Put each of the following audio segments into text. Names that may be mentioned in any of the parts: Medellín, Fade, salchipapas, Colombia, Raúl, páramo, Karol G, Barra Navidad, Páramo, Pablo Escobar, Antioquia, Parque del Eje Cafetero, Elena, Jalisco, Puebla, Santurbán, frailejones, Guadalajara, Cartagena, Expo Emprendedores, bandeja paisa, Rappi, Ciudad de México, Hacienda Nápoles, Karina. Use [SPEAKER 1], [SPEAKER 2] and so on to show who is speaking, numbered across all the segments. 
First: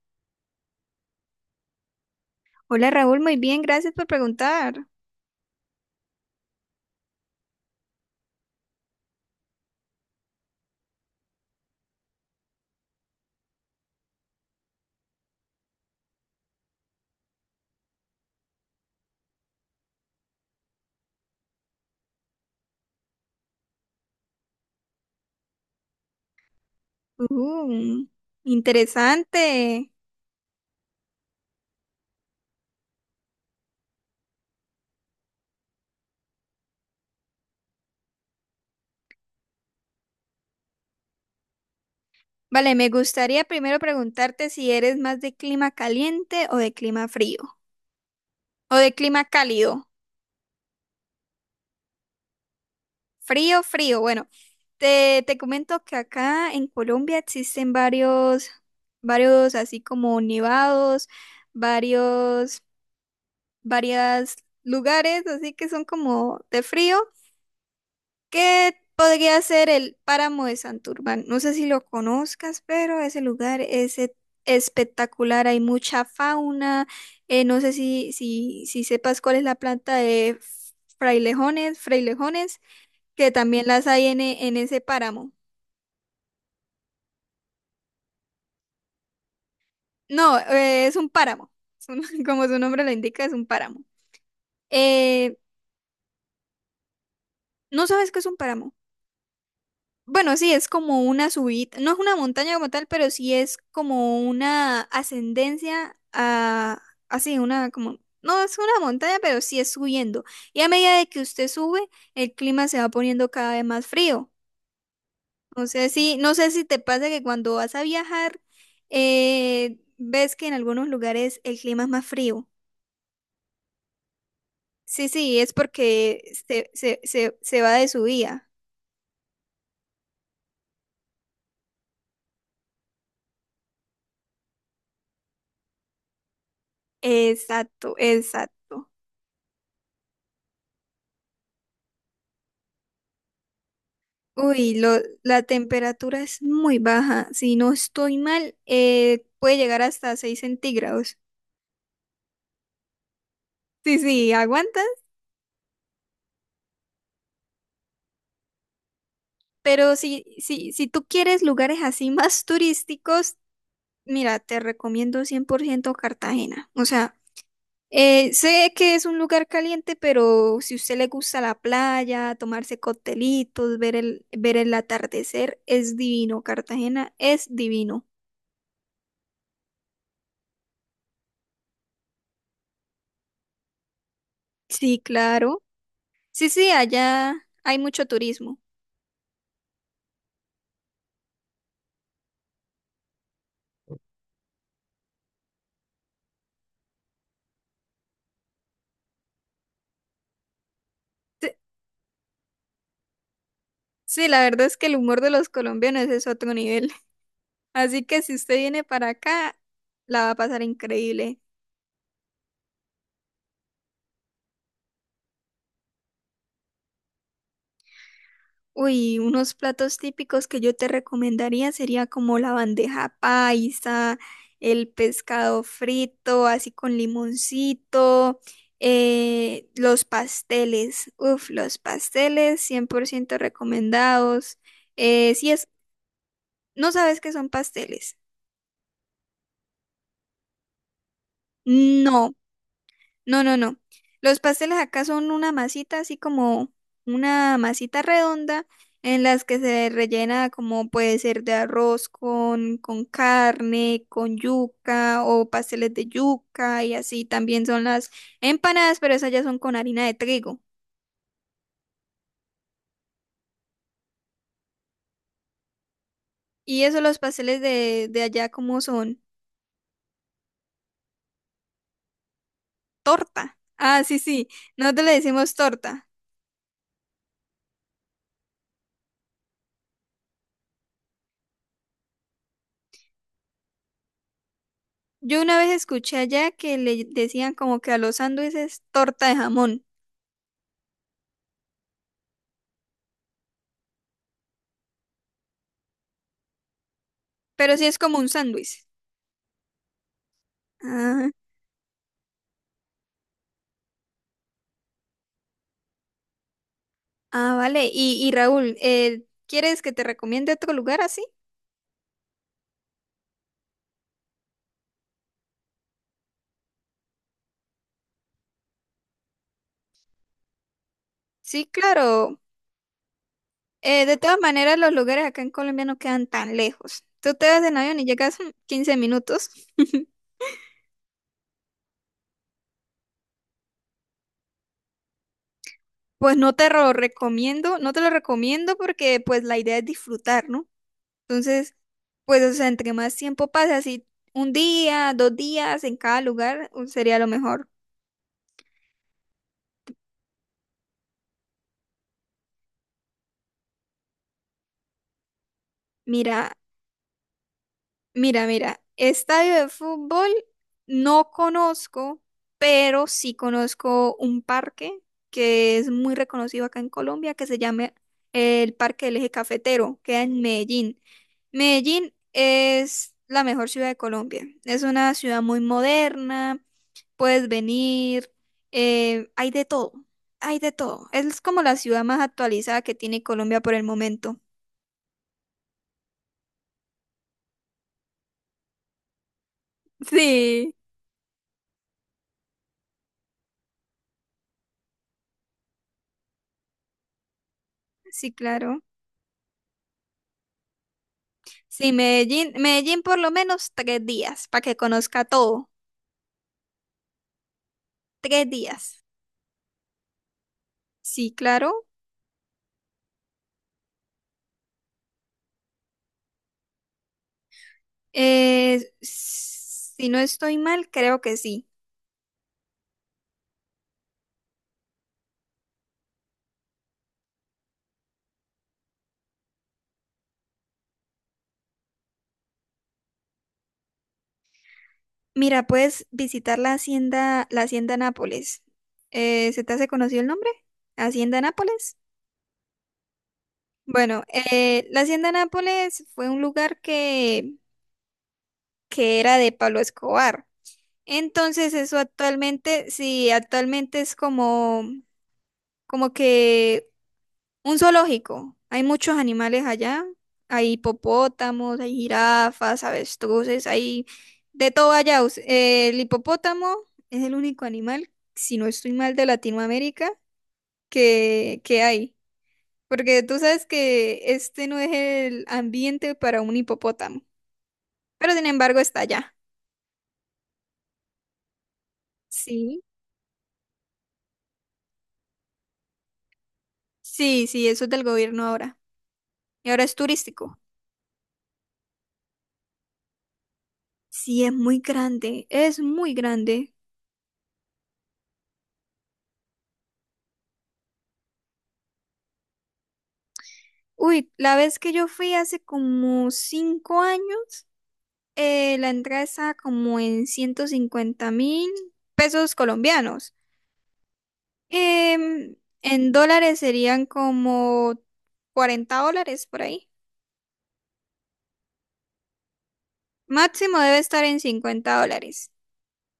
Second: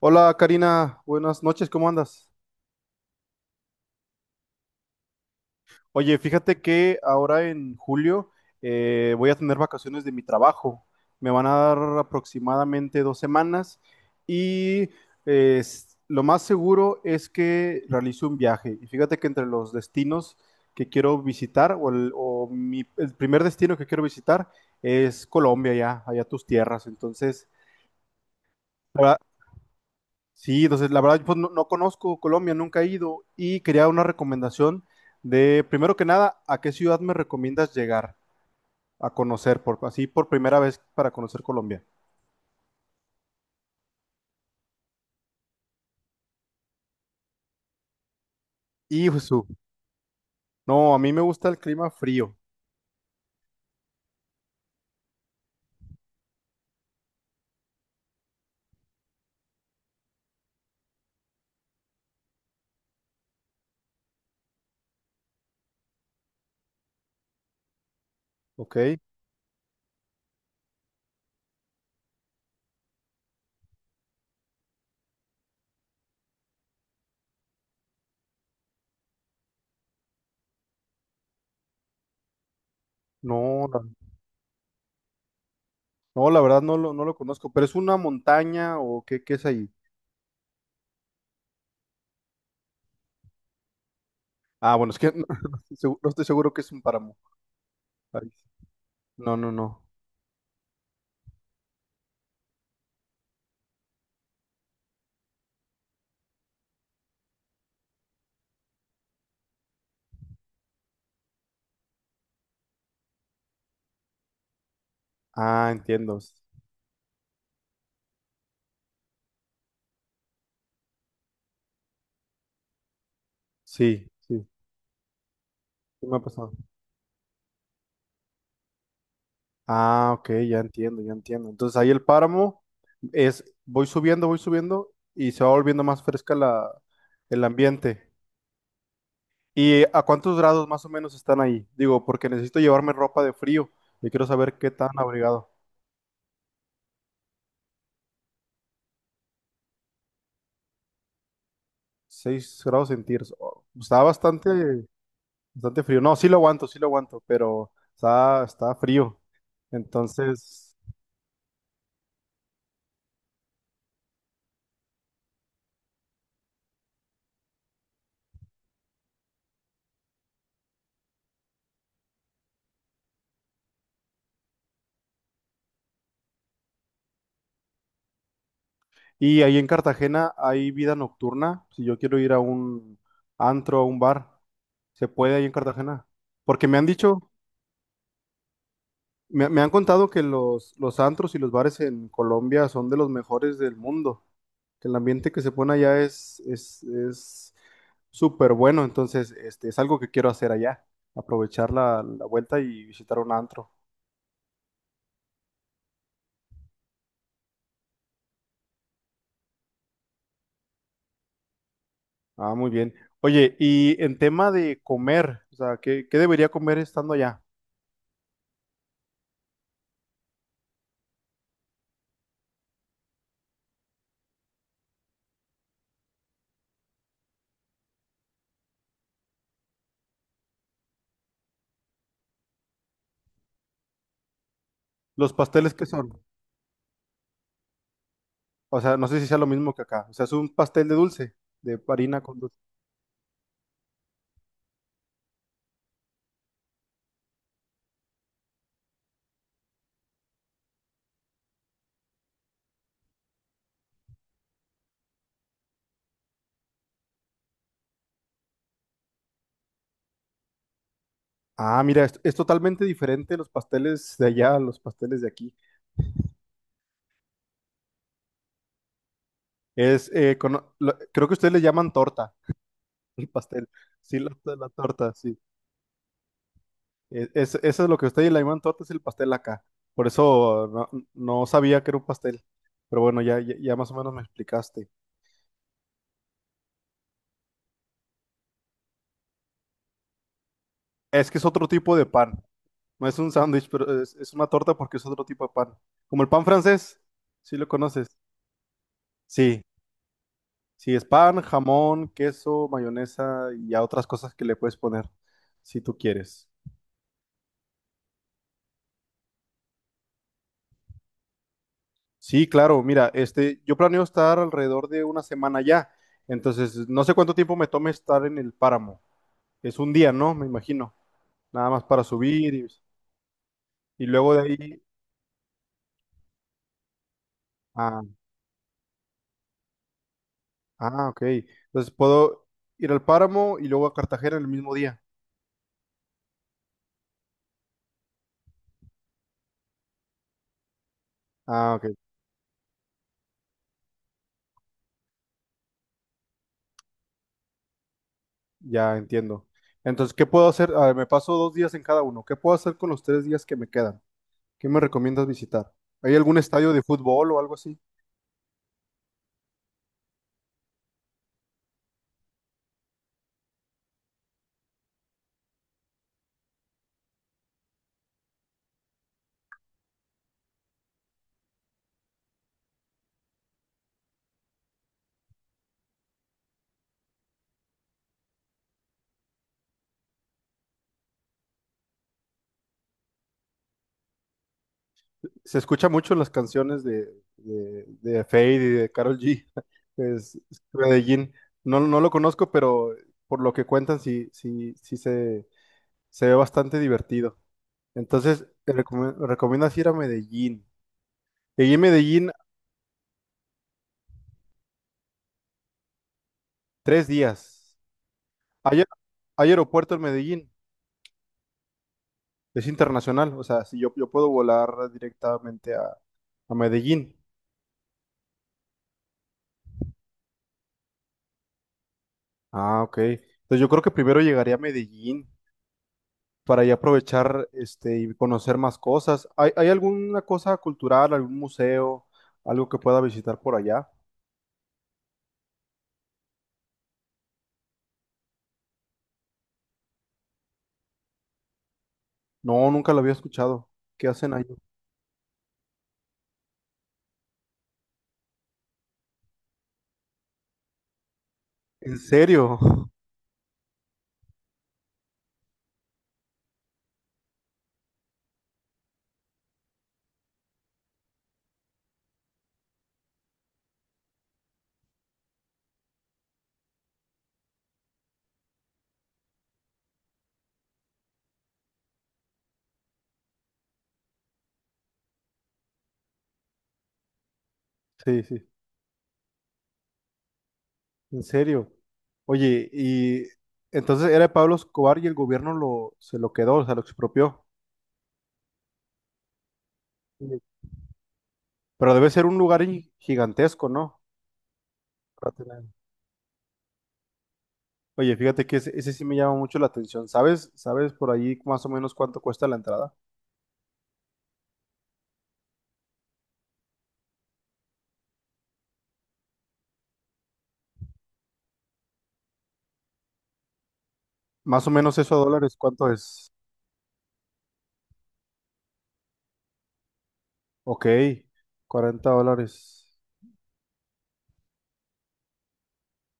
[SPEAKER 1] Hola Karina, buenas noches, ¿cómo andas?
[SPEAKER 2] Hola Raúl, muy bien, gracias por preguntar.
[SPEAKER 1] Oye, fíjate que ahora en julio voy a tener vacaciones de mi trabajo. Me van a dar aproximadamente 2 semanas y lo más seguro es que realice un viaje. Y fíjate que entre los destinos que quiero visitar o, el, o mi- el primer destino que quiero visitar es Colombia, ya, allá tus tierras. Entonces,
[SPEAKER 2] Uh, Interesante.
[SPEAKER 1] sí, entonces la verdad pues, no conozco Colombia, nunca he ido y quería una recomendación de, primero que nada, ¿a qué ciudad me recomiendas llegar a conocer por así por primera vez para conocer Colombia?
[SPEAKER 2] Vale, me gustaría primero preguntarte si eres más de clima caliente o de clima frío, o de
[SPEAKER 1] Y
[SPEAKER 2] clima
[SPEAKER 1] Jesús,
[SPEAKER 2] cálido.
[SPEAKER 1] no, a mí me gusta el clima frío.
[SPEAKER 2] Frío, frío. Bueno, Te comento que acá en Colombia existen varios así como nevados, varios, varias lugares, así que son como de frío. ¿Qué
[SPEAKER 1] ¿Ok?
[SPEAKER 2] podría ser el páramo de Santurbán? No sé si lo conozcas, pero ese lugar es espectacular, hay mucha fauna. No sé si sepas cuál es la planta de frailejones, frailejones, que también
[SPEAKER 1] No, la-
[SPEAKER 2] las hay en en ese páramo.
[SPEAKER 1] no, la verdad no lo conozco, pero es una montaña o qué es ahí.
[SPEAKER 2] No, es un páramo, es un- como su nombre lo indica, es un páramo.
[SPEAKER 1] Ah, bueno, es que no,
[SPEAKER 2] Eh,
[SPEAKER 1] no estoy seguro, no estoy seguro que es un páramo.
[SPEAKER 2] ¿No sabes qué es
[SPEAKER 1] Ay,
[SPEAKER 2] un páramo?
[SPEAKER 1] no, no, no.
[SPEAKER 2] Bueno, sí, es como una subida, no es una montaña como tal, pero sí es como una ascendencia a, así, una como, no es una montaña, pero sí es subiendo. Y a medida de que usted sube, el clima se va poniendo cada vez más frío. No
[SPEAKER 1] Ah,
[SPEAKER 2] sé si,
[SPEAKER 1] entiendo.
[SPEAKER 2] no sé si te pasa que cuando vas a viajar, ves que en algunos lugares el clima es más frío.
[SPEAKER 1] Sí, sí,
[SPEAKER 2] Sí, sí, es
[SPEAKER 1] sí me ha
[SPEAKER 2] porque
[SPEAKER 1] pasado.
[SPEAKER 2] se va de subida.
[SPEAKER 1] Ah, ok, ya entiendo, ya entiendo. Entonces ahí el páramo es, voy subiendo y se va volviendo más fresca el
[SPEAKER 2] Exacto,
[SPEAKER 1] ambiente.
[SPEAKER 2] exacto.
[SPEAKER 1] ¿Y a cuántos grados más o menos están ahí? Digo, porque necesito llevarme ropa de frío y quiero saber qué
[SPEAKER 2] Uy,
[SPEAKER 1] tan
[SPEAKER 2] la
[SPEAKER 1] abrigado.
[SPEAKER 2] temperatura es muy baja. Si no estoy mal, puede llegar hasta 6 centígrados.
[SPEAKER 1] 6 grados centígrados. Oh,
[SPEAKER 2] Sí,
[SPEAKER 1] está
[SPEAKER 2] sí,
[SPEAKER 1] bastante,
[SPEAKER 2] aguantas.
[SPEAKER 1] bastante frío. No, sí lo aguanto, pero está frío.
[SPEAKER 2] Pero si, si,
[SPEAKER 1] Entonces,
[SPEAKER 2] si tú quieres lugares así más turísticos, mira, te recomiendo 100% Cartagena. O sea, sé que es un lugar caliente, pero si usted le gusta la playa, tomarse coctelitos, ver el atardecer, es divino. Cartagena es divino.
[SPEAKER 1] y ahí en Cartagena hay vida nocturna. Si yo quiero ir a un antro, a un bar.
[SPEAKER 2] Sí,
[SPEAKER 1] ¿Se puede ahí en
[SPEAKER 2] claro.
[SPEAKER 1] Cartagena?
[SPEAKER 2] Sí,
[SPEAKER 1] Porque
[SPEAKER 2] sí,
[SPEAKER 1] me han dicho,
[SPEAKER 2] allá hay mucho turismo.
[SPEAKER 1] me han contado que los antros y los bares en Colombia son de los mejores del mundo, que el ambiente que se pone allá es súper bueno, entonces este, es algo que quiero hacer allá, aprovechar la vuelta y visitar un antro.
[SPEAKER 2] Sí, la verdad es que el humor de los colombianos es otro nivel. Así que si usted viene para acá, la va a pasar increíble.
[SPEAKER 1] Ah, muy bien. Oye, y en tema de comer, o sea, ¿qué debería comer estando allá?
[SPEAKER 2] Uy, unos platos típicos que yo te recomendaría sería como la bandeja paisa, el pescado frito, así con limoncito, los pasteles. Uf, los pasteles 100% recomendados.
[SPEAKER 1] ¿Los
[SPEAKER 2] Eh, si es,
[SPEAKER 1] pasteles qué son?
[SPEAKER 2] ¿No sabes qué son pasteles?
[SPEAKER 1] O sea, no sé si sea lo mismo que acá, o sea, es un pastel de dulce, de harina
[SPEAKER 2] No.
[SPEAKER 1] con...
[SPEAKER 2] No, no, no. Los pasteles acá son una masita, así como una masita redonda, en las que se rellena como puede ser de arroz con carne, con yuca o pasteles de yuca y así. También son las empanadas, pero esas ya son con harina de trigo.
[SPEAKER 1] Ah, mira, es totalmente diferente los pasteles de allá a los pasteles de aquí.
[SPEAKER 2] Y eso los pasteles de allá como son
[SPEAKER 1] Creo que ustedes le llaman torta, el
[SPEAKER 2] torta.
[SPEAKER 1] pastel.
[SPEAKER 2] Ah, sí,
[SPEAKER 1] Sí, la,
[SPEAKER 2] sí.
[SPEAKER 1] la
[SPEAKER 2] Nosotros le
[SPEAKER 1] torta, sí.
[SPEAKER 2] decimos torta.
[SPEAKER 1] Es, eso es lo que ustedes le llaman torta, es el pastel acá. Por eso no sabía que era un pastel. Pero bueno, ya, ya, ya más o menos me explicaste.
[SPEAKER 2] Yo una vez escuché allá que le decían como que a los sándwiches torta de jamón,
[SPEAKER 1] Es que es otro tipo de pan. No es un sándwich, pero es una torta porque es otro tipo de pan. Como el pan francés, sí lo
[SPEAKER 2] pero sí es
[SPEAKER 1] conoces.
[SPEAKER 2] como un sándwich.
[SPEAKER 1] Sí, sí, es
[SPEAKER 2] Ah,
[SPEAKER 1] pan, jamón, queso, mayonesa y a otras cosas que le puedes poner si tú quieres.
[SPEAKER 2] vale. Y Raúl, ¿quieres que te recomiende otro lugar así?
[SPEAKER 1] Sí, claro, mira, este, yo planeo estar alrededor de una semana ya, entonces no sé cuánto tiempo me tome estar en el páramo. Es un día, ¿no? Me imagino,
[SPEAKER 2] Sí,
[SPEAKER 1] nada más para
[SPEAKER 2] claro.
[SPEAKER 1] subir y, y
[SPEAKER 2] De
[SPEAKER 1] luego
[SPEAKER 2] todas
[SPEAKER 1] de
[SPEAKER 2] maneras,
[SPEAKER 1] ahí.
[SPEAKER 2] los lugares acá en Colombia no quedan tan lejos. Tú te vas en avión
[SPEAKER 1] Ah,
[SPEAKER 2] y llegas 15 minutos.
[SPEAKER 1] ah, ok. Entonces puedo ir al páramo y luego a Cartagena el mismo día.
[SPEAKER 2] Pues no te lo recomiendo, no te lo recomiendo porque pues la idea es disfrutar, ¿no?
[SPEAKER 1] Ah,
[SPEAKER 2] Entonces,
[SPEAKER 1] ok,
[SPEAKER 2] pues o sea, entre más tiempo pasa, así un día, 2 días en cada lugar, sería lo mejor.
[SPEAKER 1] ya entiendo. Entonces, ¿qué puedo hacer? Ah, me paso 2 días en cada uno. ¿Qué puedo hacer con los 3 días que me quedan? ¿Qué me recomiendas visitar? ¿Hay algún
[SPEAKER 2] Mira,
[SPEAKER 1] estadio de fútbol o algo así?
[SPEAKER 2] mira, estadio de fútbol no conozco, pero sí conozco un parque que es muy reconocido acá en Colombia, que se llama el Parque del Eje Cafetero, queda en Medellín. Medellín es la mejor ciudad de Colombia, es una ciudad muy moderna, puedes venir, hay de todo, hay de todo. Es como la ciudad más actualizada que tiene Colombia por el momento.
[SPEAKER 1] Se escucha mucho en las canciones de, de Fade y de Karol G. Es
[SPEAKER 2] Sí,
[SPEAKER 1] Medellín. No, no lo conozco, pero por lo que cuentan, sí, sí, sí se ve bastante divertido.
[SPEAKER 2] sí,
[SPEAKER 1] Entonces, te
[SPEAKER 2] claro.
[SPEAKER 1] recomiendas ir a Medellín. Y en
[SPEAKER 2] Sí,
[SPEAKER 1] Medellín,
[SPEAKER 2] Medellín, Medellín por lo menos 3 días para que conozca todo.
[SPEAKER 1] 3 días.
[SPEAKER 2] Tres
[SPEAKER 1] ¿Hay,
[SPEAKER 2] días.
[SPEAKER 1] hay aeropuerto en Medellín?
[SPEAKER 2] Sí, claro.
[SPEAKER 1] Es internacional. O sea, si yo puedo volar directamente a, Medellín.
[SPEAKER 2] Si no estoy mal, creo que sí.
[SPEAKER 1] Ah, ok. Entonces yo creo que primero llegaría a Medellín para ya aprovechar este y conocer más cosas. ¿Hay alguna cosa cultural, algún museo, algo que pueda visitar por allá?
[SPEAKER 2] Mira, puedes visitar la hacienda Nápoles. ¿Se te hace conocido el nombre? Hacienda Nápoles.
[SPEAKER 1] No, nunca lo había escuchado. ¿Qué
[SPEAKER 2] Bueno,
[SPEAKER 1] hacen ahí?
[SPEAKER 2] la hacienda Nápoles fue un lugar que era de Pablo Escobar. Entonces,
[SPEAKER 1] ¿En
[SPEAKER 2] eso
[SPEAKER 1] serio?
[SPEAKER 2] actualmente, sí, actualmente es como, como que un zoológico. Hay muchos animales allá. Hay hipopótamos, hay jirafas, avestruces, hay de todo allá. El hipopótamo es el único animal, si no estoy mal, de Latinoamérica que hay. Porque tú sabes que este no es el ambiente para un hipopótamo.
[SPEAKER 1] Sí,
[SPEAKER 2] Pero sin
[SPEAKER 1] sí,
[SPEAKER 2] embargo está allá.
[SPEAKER 1] en serio. Oye,
[SPEAKER 2] Sí.
[SPEAKER 1] y entonces era de Pablo Escobar y el gobierno se lo quedó, o sea, lo expropió.
[SPEAKER 2] Sí, sí, eso es del gobierno ahora. Y ahora es
[SPEAKER 1] Sí.
[SPEAKER 2] turístico.
[SPEAKER 1] Pero debe ser un lugar gigantesco, ¿no?
[SPEAKER 2] Sí, es muy
[SPEAKER 1] Para
[SPEAKER 2] grande,
[SPEAKER 1] tener-
[SPEAKER 2] es muy grande.
[SPEAKER 1] Oye, fíjate que ese sí me llama mucho la atención. ¿Sabes? ¿Sabes por ahí más o menos cuánto cuesta la entrada?
[SPEAKER 2] Uy, la vez que yo fui hace como 5 años, la entrada estaba como en 150 mil pesos colombianos.
[SPEAKER 1] Más o menos eso a
[SPEAKER 2] Em,
[SPEAKER 1] dólares, ¿cuánto
[SPEAKER 2] en
[SPEAKER 1] es?
[SPEAKER 2] dólares serían como $40 por ahí.
[SPEAKER 1] Ok, $40.
[SPEAKER 2] Máximo debe estar en $50.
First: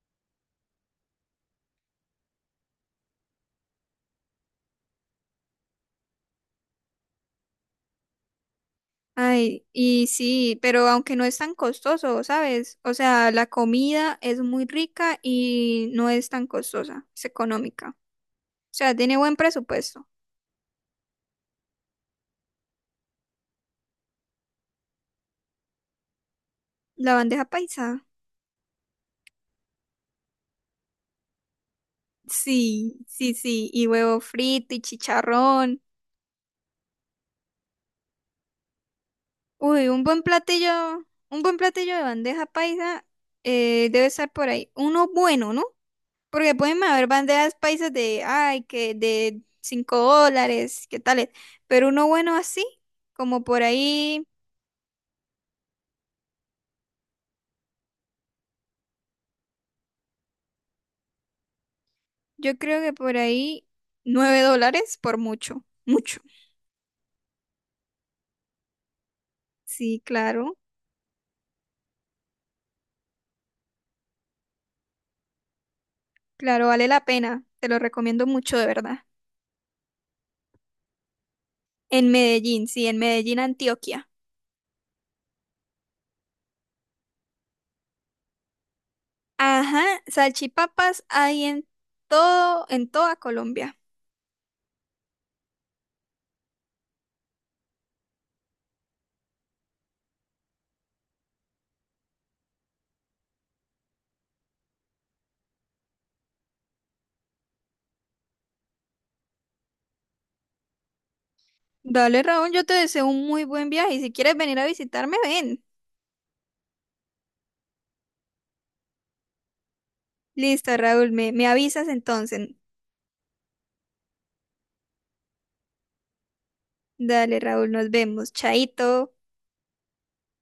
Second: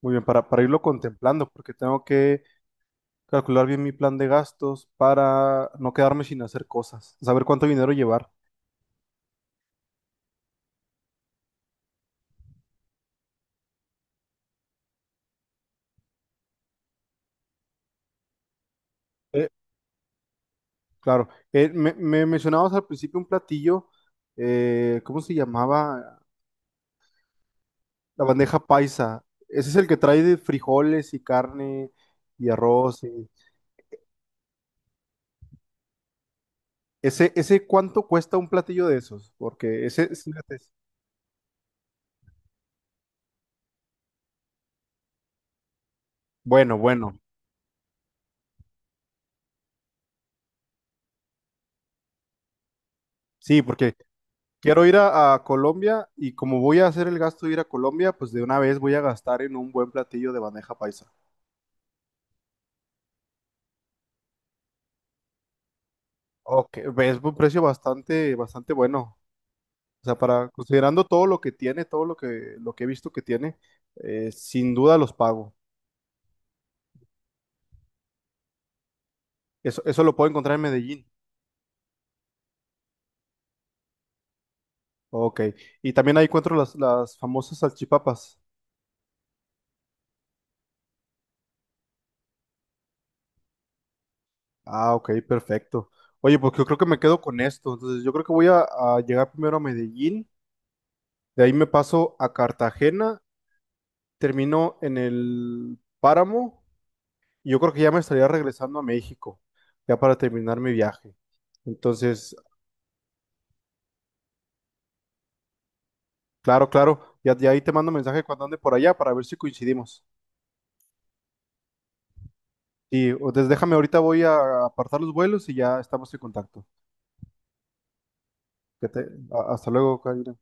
[SPEAKER 1] Muy bien, para irlo contemplando, porque tengo que calcular bien mi plan de gastos para no quedarme sin hacer cosas, saber cuánto dinero llevar.
[SPEAKER 2] Ay, y sí, pero aunque no es tan costoso, ¿sabes? O sea, la comida es muy rica y no es tan costosa, es económica. O sea, tiene buen
[SPEAKER 1] Eh,
[SPEAKER 2] presupuesto.
[SPEAKER 1] claro, me mencionabas al principio un platillo, ¿cómo se llamaba?
[SPEAKER 2] La bandeja paisa.
[SPEAKER 1] La bandeja paisa. Ese es el que trae de frijoles y carne y
[SPEAKER 2] Sí,
[SPEAKER 1] arroz.
[SPEAKER 2] sí, sí, y huevo frito y chicharrón.
[SPEAKER 1] Ese cuánto cuesta un platillo de esos, porque
[SPEAKER 2] Uy, un buen platillo, un buen platillo de bandeja paisa debe estar por ahí. Uno bueno, ¿no? Porque
[SPEAKER 1] bueno,
[SPEAKER 2] pueden haber
[SPEAKER 1] bueno,
[SPEAKER 2] bandejas paisas de, ay, que de $5, qué tales. Pero uno bueno así, como por
[SPEAKER 1] sí, porque
[SPEAKER 2] ahí,
[SPEAKER 1] quiero ir a, Colombia y como voy a hacer el gasto de ir a Colombia, pues de una vez voy a gastar en un buen platillo de bandeja paisa.
[SPEAKER 2] yo creo que por ahí $9 por mucho, mucho.
[SPEAKER 1] Ok, es un precio bastante, bastante bueno.
[SPEAKER 2] Sí,
[SPEAKER 1] O sea, para
[SPEAKER 2] claro,
[SPEAKER 1] considerando todo lo que tiene, todo lo que he visto que tiene, sin duda los pago.
[SPEAKER 2] claro, vale la pena. Te lo recomiendo mucho, de verdad.
[SPEAKER 1] Eso lo puedo encontrar en Medellín.
[SPEAKER 2] En Medellín, sí, en Medellín, Antioquia.
[SPEAKER 1] Ok. Y también ahí encuentro las famosas salchipapas.
[SPEAKER 2] Ajá, salchipapas hay en todo, en toda Colombia.
[SPEAKER 1] Ah, ok, perfecto. Oye, pues yo creo que me quedo con esto. Entonces, yo creo que voy a, llegar primero a Medellín, de ahí me paso a Cartagena, termino en el Páramo, y yo creo que ya me estaría regresando a México, ya para terminar mi viaje.
[SPEAKER 2] Dale,
[SPEAKER 1] Entonces,
[SPEAKER 2] Raúl, yo te deseo un muy buen viaje y si quieres venir a visitarme, ven.
[SPEAKER 1] claro, claro, ya, ya ahí te mando mensaje cuando ande por allá para ver si coincidimos.
[SPEAKER 2] Listo, Raúl, me avisas entonces.
[SPEAKER 1] Y entonces déjame, ahorita voy a apartar los vuelos y ya estamos en contacto.
[SPEAKER 2] Dale, Raúl, nos vemos. Chaito.
[SPEAKER 1] Hasta luego, Karina.